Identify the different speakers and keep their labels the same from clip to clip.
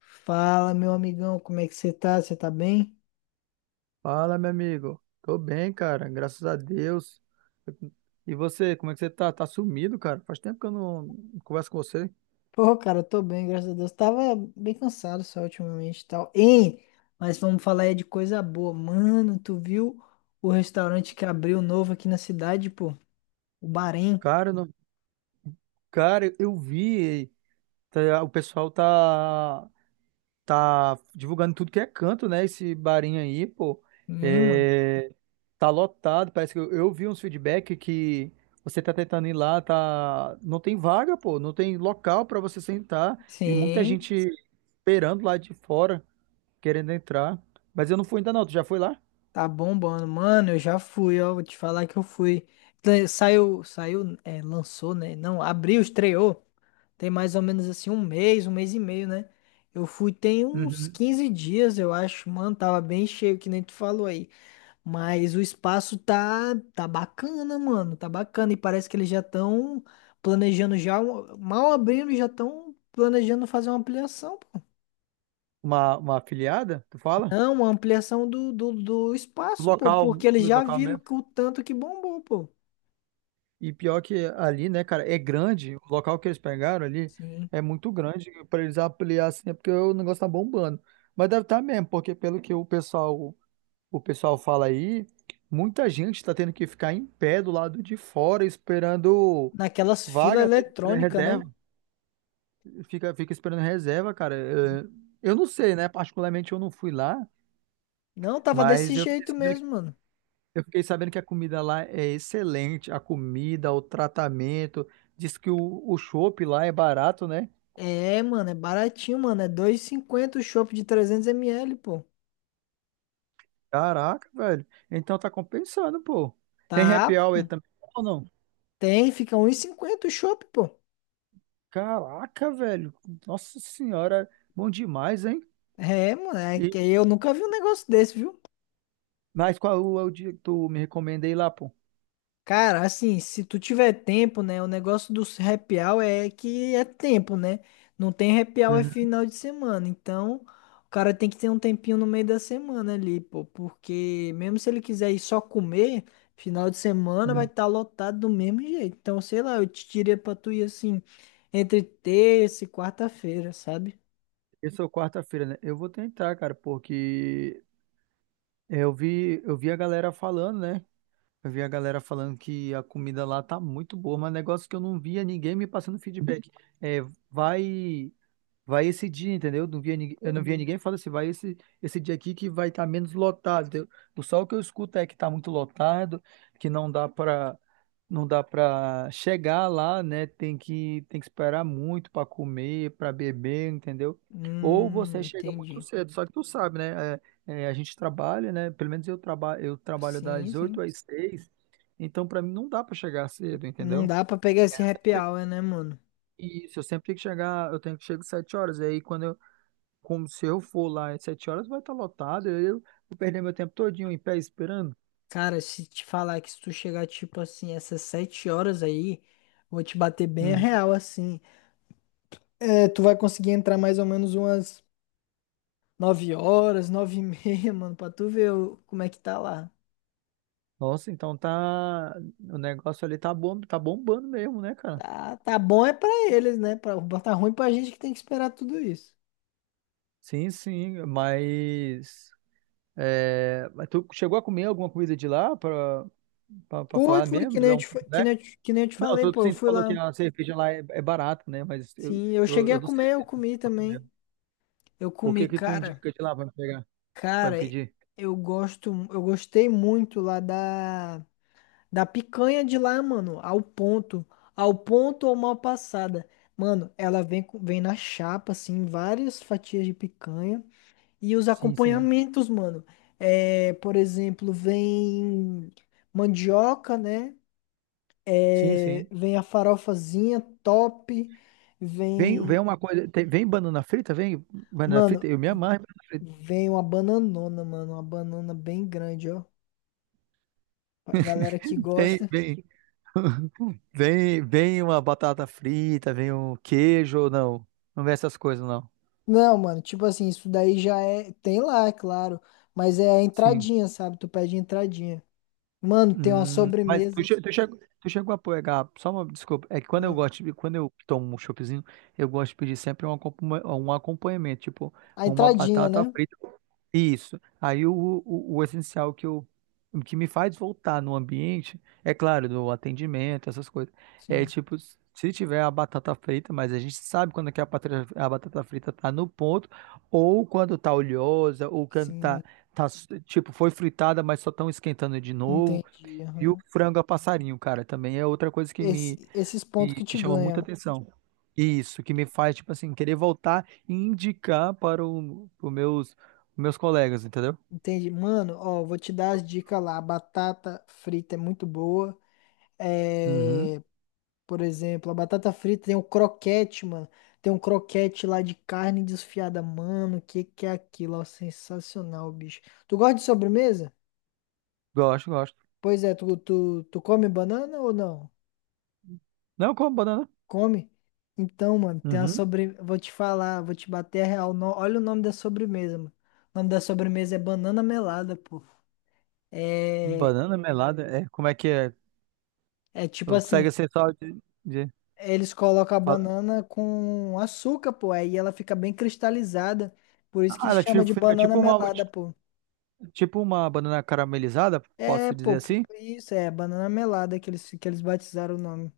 Speaker 1: Fala, meu amigão, como é que você tá? Você tá bem?
Speaker 2: Fala, meu amigo. Tô bem, cara, graças a Deus. E você, como é que você tá? Tá sumido, cara? Faz tempo que eu não converso com você.
Speaker 1: Pô, cara, eu tô bem, graças a Deus. Tava bem cansado só ultimamente e tal. Hein? Mas vamos falar aí de coisa boa. Mano, tu viu o restaurante que abriu novo aqui na cidade, pô? O Bahrein.
Speaker 2: Cara, eu vi, o pessoal tá divulgando tudo que é canto, né? Esse barinho aí, pô.
Speaker 1: Sim, mano.
Speaker 2: É. Tá lotado, parece que eu vi uns feedback que você tá tentando ir lá, tá não tem vaga, pô, não tem local pra você sentar e muita
Speaker 1: Sim,
Speaker 2: gente esperando lá de fora, querendo entrar. Mas eu não fui ainda não, tu já foi lá?
Speaker 1: tá bombando. Mano, eu já fui, ó. Vou te falar que eu fui. Saiu, é, lançou, né? Não, abriu, estreou. Tem mais ou menos assim um mês e meio, né? Eu fui tem uns
Speaker 2: Uhum.
Speaker 1: 15 dias, eu acho. Mano, tava bem cheio, que nem tu falou aí. Mas o espaço tá bacana, mano. Tá bacana. E parece que eles já estão planejando já. Mal abrindo, já estão planejando fazer uma ampliação, pô.
Speaker 2: Uma afiliada, tu fala?
Speaker 1: Não, uma ampliação do
Speaker 2: Do
Speaker 1: espaço, pô.
Speaker 2: local,
Speaker 1: Porque eles
Speaker 2: do
Speaker 1: já
Speaker 2: local
Speaker 1: viram
Speaker 2: mesmo.
Speaker 1: que o tanto que bombou, pô.
Speaker 2: E pior que ali, né, cara, é grande, o local que eles pegaram ali
Speaker 1: Sim.
Speaker 2: é muito grande pra eles ampliar assim, é porque o negócio tá bombando. Mas deve estar mesmo, porque pelo que o pessoal fala aí, muita gente tá tendo que ficar em pé do lado de fora esperando
Speaker 1: Naquelas filas
Speaker 2: vaga, né,
Speaker 1: eletrônicas, né?
Speaker 2: reserva, fica esperando reserva, cara. Eh, Eu não sei, né, particularmente eu não fui lá.
Speaker 1: Não, tava desse
Speaker 2: Mas eu fiquei
Speaker 1: jeito
Speaker 2: sabendo que,
Speaker 1: mesmo, mano.
Speaker 2: eu fiquei sabendo que a comida lá é excelente. A comida, o tratamento. Diz que o chopp lá é barato, né?
Speaker 1: É, mano, é baratinho, mano. É 2,50 o chopp de 300 ml, pô.
Speaker 2: Caraca, velho. Então tá compensando, pô. Tem
Speaker 1: Tá,
Speaker 2: happy hour também ou não?
Speaker 1: tem, fica 1,50 o chopp, pô.
Speaker 2: Caraca, velho. Nossa senhora. Bom demais, hein?
Speaker 1: É, mano, é que
Speaker 2: E,
Speaker 1: eu nunca vi um negócio desse, viu?
Speaker 2: mas qual é o dia que tu me recomendei lá, pô?
Speaker 1: Cara, assim, se tu tiver tempo, né? O negócio do happy hour é que é tempo, né? Não tem happy hour é
Speaker 2: Uhum.
Speaker 1: final de semana. Então, o cara tem que ter um tempinho no meio da semana ali, pô. Porque mesmo se ele quiser ir só comer, final de semana vai
Speaker 2: Uhum.
Speaker 1: estar lotado do mesmo jeito. Então, sei lá, eu te diria pra tu ir assim, entre terça e quarta-feira, sabe?
Speaker 2: Esse é o quarta-feira, né? Eu vou tentar, cara, porque eu vi a galera falando, né? Eu vi a galera falando que a comida lá tá muito boa, mas negócio que eu não via ninguém me passando feedback. É, vai. Vai esse dia, entendeu? Não via ninguém, eu não via, uhum, ninguém falando assim, vai esse dia aqui que vai estar menos lotado, entendeu? O Só o que eu escuto é que está muito lotado, que não dá para chegar lá, né? Tem que esperar muito para comer, para beber, entendeu? Ou você chega muito
Speaker 1: Entendi.
Speaker 2: cedo, só que tu sabe, né? É, a gente trabalha, né? Pelo menos eu trabalho
Speaker 1: Sim,
Speaker 2: das 8
Speaker 1: sim.
Speaker 2: às seis, então para mim não dá para chegar cedo,
Speaker 1: Não
Speaker 2: entendeu?
Speaker 1: dá pra pegar esse happy hour, né, mano?
Speaker 2: Isso, eu sempre tenho que chegar, eu tenho que chegar às 7 horas, e aí quando eu como se eu for lá às sete horas, vai estar lotado. Eu vou perder meu tempo todinho em pé esperando.
Speaker 1: Cara, se te falar que se tu chegar, tipo assim, essas 7 horas aí, vou te bater bem
Speaker 2: Uhum.
Speaker 1: real, assim. É, tu vai conseguir entrar mais ou menos umas 9 horas, nove e meia, mano, pra tu ver como é que tá lá.
Speaker 2: Nossa, então tá. O negócio ali tá bom, tá bombando mesmo, né, cara?
Speaker 1: Tá, tá bom é pra eles, né? Tá ruim pra gente que tem que esperar tudo isso.
Speaker 2: Sim, sim, mas. Mas tu chegou a comer alguma comida de lá pra
Speaker 1: Fui,
Speaker 2: falar
Speaker 1: fui,
Speaker 2: mesmo, dar um feedback?
Speaker 1: que nem eu te
Speaker 2: Não,
Speaker 1: falei, pô, eu
Speaker 2: sim, tu
Speaker 1: fui
Speaker 2: falou que
Speaker 1: lá.
Speaker 2: a cerveja lá é barata, né? Mas eu,
Speaker 1: Sim, eu
Speaker 2: eu,
Speaker 1: cheguei
Speaker 2: eu
Speaker 1: a
Speaker 2: não sei
Speaker 1: comer, eu
Speaker 2: se tu
Speaker 1: comi
Speaker 2: chegou a comer.
Speaker 1: também. Eu
Speaker 2: O
Speaker 1: comi,
Speaker 2: que que tu
Speaker 1: cara,
Speaker 2: indica de lá pra me pegar, pra me
Speaker 1: cara,
Speaker 2: pedir?
Speaker 1: eu gostei muito lá da picanha de lá, mano, ao ponto. Ao ponto ou mal passada. Mano, ela vem na chapa, assim, várias fatias de picanha. E os
Speaker 2: Sim, sim.
Speaker 1: acompanhamentos, mano. É, por exemplo, vem mandioca, né?
Speaker 2: Sim,
Speaker 1: É,
Speaker 2: sim.
Speaker 1: vem a farofazinha top.
Speaker 2: Vem
Speaker 1: Vem.
Speaker 2: uma coisa. Vem banana frita? Vem banana
Speaker 1: Mano,
Speaker 2: frita? Eu me amarro em banana frita.
Speaker 1: vem uma bananona, mano. Uma banana bem grande, ó. Pra galera que
Speaker 2: Vem,
Speaker 1: gosta.
Speaker 2: vem. Vem uma batata frita, vem um queijo ou não. Não vem essas coisas, não.
Speaker 1: Não, mano, tipo assim, isso daí já é. Tem lá, é claro. Mas é a
Speaker 2: Sim.
Speaker 1: entradinha, sabe? Tu pede entradinha. Mano, tem uma
Speaker 2: Mas tu,
Speaker 1: sobremesa.
Speaker 2: che- tu, chegou, tu chegou a pegar, só uma desculpa, é que
Speaker 1: Ah,
Speaker 2: quando eu tomo um choppzinho, eu gosto de pedir sempre um acompanhamento, tipo
Speaker 1: a
Speaker 2: uma
Speaker 1: entradinha,
Speaker 2: batata
Speaker 1: né?
Speaker 2: frita. Isso. Aí o essencial que me faz voltar no ambiente, é claro, do atendimento, essas coisas. É
Speaker 1: Sim,
Speaker 2: tipo, se tiver a batata frita, mas a gente sabe quando é que a batata frita tá no ponto, ou quando tá oleosa, ou quando
Speaker 1: sim,
Speaker 2: tá tipo, foi fritada, mas só estão esquentando de novo.
Speaker 1: entendi.
Speaker 2: E o
Speaker 1: Aham.
Speaker 2: frango a passarinho, cara, também é outra coisa que me
Speaker 1: Esses pontos
Speaker 2: que,
Speaker 1: que
Speaker 2: que
Speaker 1: te
Speaker 2: chama muita
Speaker 1: ganha.
Speaker 2: atenção. Isso, que me faz, tipo assim, querer voltar e indicar para os meus colegas, entendeu?
Speaker 1: Entendi. Mano, ó, vou te dar as dicas lá. A batata frita é muito boa.
Speaker 2: Uhum,
Speaker 1: É, por exemplo, a batata frita tem o croquete, mano. Tem um croquete lá de carne desfiada, mano. O que que é aquilo? Ó, sensacional, bicho. Tu gosta de sobremesa?
Speaker 2: gosto, gosto.
Speaker 1: Pois é, tu come banana ou não?
Speaker 2: Não, como banana.
Speaker 1: Come? Então, mano, tem
Speaker 2: Uhum,
Speaker 1: vou te falar, vou te bater a real. Olha o nome da sobremesa, mano. O nome da sobremesa é banana melada, pô. É,
Speaker 2: banana melada, é, como é que é?
Speaker 1: é, tipo
Speaker 2: Não
Speaker 1: assim,
Speaker 2: consegue ser só de, de-
Speaker 1: eles colocam a
Speaker 2: fala-
Speaker 1: banana com açúcar, pô, aí ela fica bem cristalizada. Por isso
Speaker 2: Ah,
Speaker 1: que
Speaker 2: ela tipo,
Speaker 1: chama de
Speaker 2: fica
Speaker 1: banana
Speaker 2: tipo uma,
Speaker 1: melada, pô.
Speaker 2: tipo uma banana caramelizada,
Speaker 1: É,
Speaker 2: posso dizer
Speaker 1: pô,
Speaker 2: assim?
Speaker 1: isso é banana melada que eles batizaram o nome.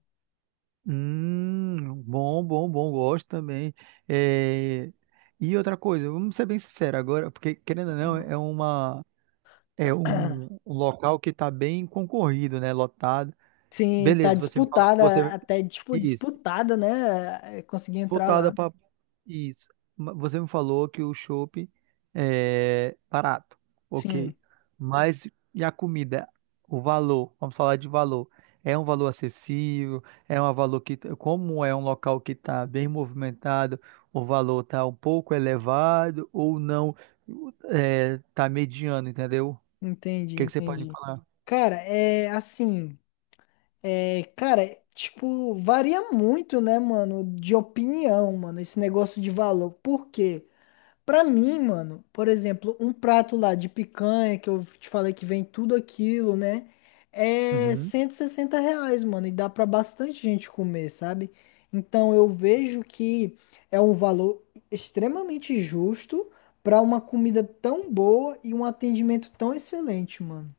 Speaker 2: Bom, bom, bom, gosto também. É, e outra coisa, vamos ser bem sinceros agora, porque querendo ou não,
Speaker 1: Ah.
Speaker 2: é uma é um local que está bem concorrido, né? Lotado.
Speaker 1: Sim, tá
Speaker 2: Beleza, você me falou que
Speaker 1: disputada,
Speaker 2: você
Speaker 1: até tipo
Speaker 2: isso
Speaker 1: disputada, né? É, consegui entrar
Speaker 2: voltada
Speaker 1: lá.
Speaker 2: para isso. Você me falou que o chopp é barato,
Speaker 1: Sim,
Speaker 2: ok. Mas e a comida? O valor, vamos falar de valor. É um valor acessível? É um valor que, como é um local que está bem movimentado, o valor está um pouco elevado ou não? Está mediano, entendeu?
Speaker 1: entendi,
Speaker 2: Que você pode me
Speaker 1: entendi.
Speaker 2: falar?
Speaker 1: Cara, é assim, cara, tipo, varia muito, né, mano, de opinião, mano, esse negócio de valor. Por quê? Pra mim, mano, por exemplo, um prato lá de picanha, que eu te falei que vem tudo aquilo, né? É
Speaker 2: Uhum.
Speaker 1: 160 reais, mano, e dá pra bastante gente comer, sabe? Então eu vejo que é um valor extremamente justo pra uma comida tão boa e um atendimento tão excelente, mano.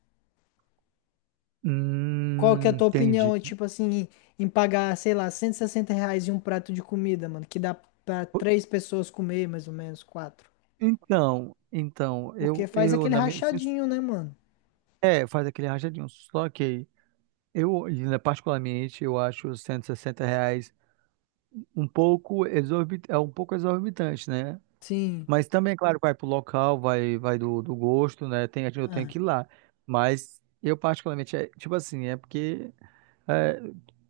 Speaker 1: Qual que é a tua
Speaker 2: Entendi.
Speaker 1: opinião, tipo assim, em pagar, sei lá, R$ 160 em um prato de comida, mano, que dá pra
Speaker 2: Po-
Speaker 1: três pessoas comer, mais ou menos, quatro?
Speaker 2: então,
Speaker 1: Porque faz
Speaker 2: eu
Speaker 1: aquele
Speaker 2: na minha, sin-
Speaker 1: rachadinho, né, mano?
Speaker 2: é, faz aquele rachadinho, só que eu, né, particularmente, eu acho os 160 reais é um pouco exorbitante, né?
Speaker 1: Sim.
Speaker 2: Mas também, claro, vai pro local, vai do gosto, né? Eu tenho
Speaker 1: Ah,
Speaker 2: que ir lá. Mas eu particularmente, é, tipo assim, é porque é,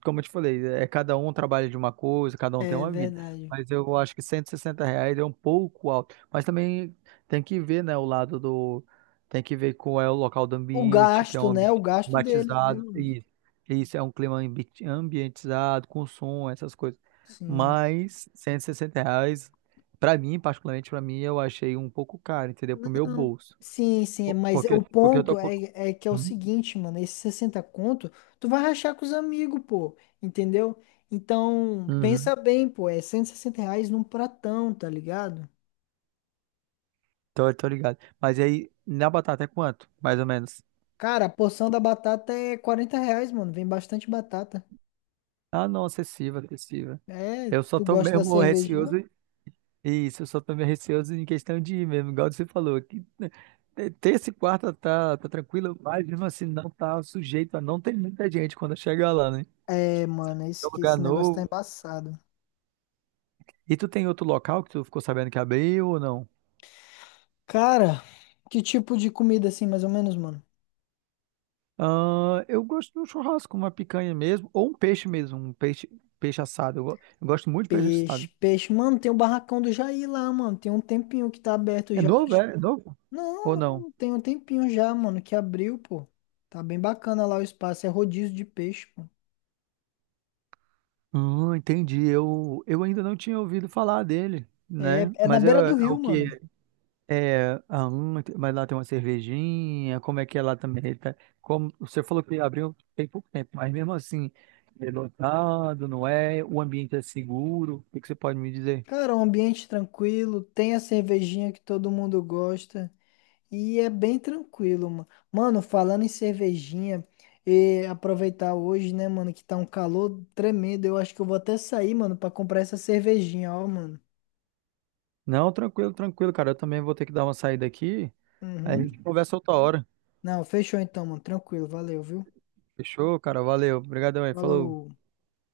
Speaker 2: como eu te falei, é cada um trabalha de uma coisa, cada um tem
Speaker 1: é
Speaker 2: uma vida.
Speaker 1: verdade.
Speaker 2: Mas eu acho que 160 reais é um pouco alto. Mas também tem que ver, né, o lado do. Tem que ver qual é o local do
Speaker 1: O
Speaker 2: ambiente, que é um
Speaker 1: gasto, né? O
Speaker 2: ambiente
Speaker 1: gasto deles, né,
Speaker 2: climatizado.
Speaker 1: mano?
Speaker 2: Isso, isso é um clima ambientizado, com som, essas coisas.
Speaker 1: Sim.
Speaker 2: Mas cento e sessenta reais, pra mim, particularmente pra mim, eu achei um pouco caro, entendeu? Pro meu
Speaker 1: Não.
Speaker 2: bolso.
Speaker 1: Sim, sim, mas
Speaker 2: Porque,
Speaker 1: o
Speaker 2: porque eu
Speaker 1: ponto
Speaker 2: tô.
Speaker 1: é que é o seguinte, mano, esse 60 conto, tu vai rachar com os amigos, pô, entendeu? Então,
Speaker 2: Uhum.
Speaker 1: pensa bem, pô, é R$ 160 num pratão, tá ligado?
Speaker 2: Tô, ligado. Mas aí, na batata é quanto? Mais ou menos.
Speaker 1: Cara, a porção da batata é R$ 40, mano, vem bastante batata.
Speaker 2: Ah, não, acessível, acessível.
Speaker 1: É,
Speaker 2: Eu só
Speaker 1: tu
Speaker 2: tô
Speaker 1: gosta da
Speaker 2: mesmo
Speaker 1: cervejinha?
Speaker 2: receoso. Isso, eu só tô meio receoso em questão de ir mesmo, igual você falou. Que terça e quarta tá, tranquilo, mas mesmo assim não tá sujeito a não ter muita gente quando chegar lá, né?
Speaker 1: É, mano,
Speaker 2: É
Speaker 1: esse,
Speaker 2: um lugar
Speaker 1: esse negócio tá
Speaker 2: novo.
Speaker 1: embaçado.
Speaker 2: E tu tem outro local que tu ficou sabendo que abriu ou não?
Speaker 1: Cara, que tipo de comida assim, mais ou menos, mano?
Speaker 2: Ah, eu gosto de um churrasco, uma picanha mesmo, ou um peixe mesmo, um peixe assado. Eu gosto muito de peixe assado.
Speaker 1: Peixe, peixe. Mano, tem o barracão do Jair lá, mano. Tem um tempinho que tá aberto
Speaker 2: É
Speaker 1: já.
Speaker 2: novo, é? É novo?
Speaker 1: Não,
Speaker 2: Ou não?
Speaker 1: não, tem um tempinho já, mano, que abriu, pô. Tá bem bacana lá o espaço. É rodízio de peixe, pô.
Speaker 2: Entendi. Eu ainda não tinha ouvido falar dele,
Speaker 1: É,
Speaker 2: né?
Speaker 1: é na
Speaker 2: Mas é,
Speaker 1: beira do
Speaker 2: é o
Speaker 1: rio,
Speaker 2: que
Speaker 1: mano.
Speaker 2: é, mas lá tem uma cervejinha, como é que é lá também? Como você falou que abriu tem pouco tempo, mas mesmo assim, é lotado, não é? O ambiente é seguro. O que que você pode me dizer?
Speaker 1: Cara, um ambiente tranquilo. Tem a cervejinha que todo mundo gosta. E é bem tranquilo, mano. Mano, falando em cervejinha, e aproveitar hoje, né, mano, que tá um calor tremendo. Eu acho que eu vou até sair, mano, pra comprar essa cervejinha, ó, mano.
Speaker 2: Não, tranquilo, tranquilo, cara. Eu também vou ter que dar uma saída aqui. Aí a
Speaker 1: Uhum.
Speaker 2: gente conversa outra hora.
Speaker 1: Não, fechou então, mano. Tranquilo, valeu, viu?
Speaker 2: Fechou, cara? Valeu. Obrigadão aí. Falou.
Speaker 1: Falou.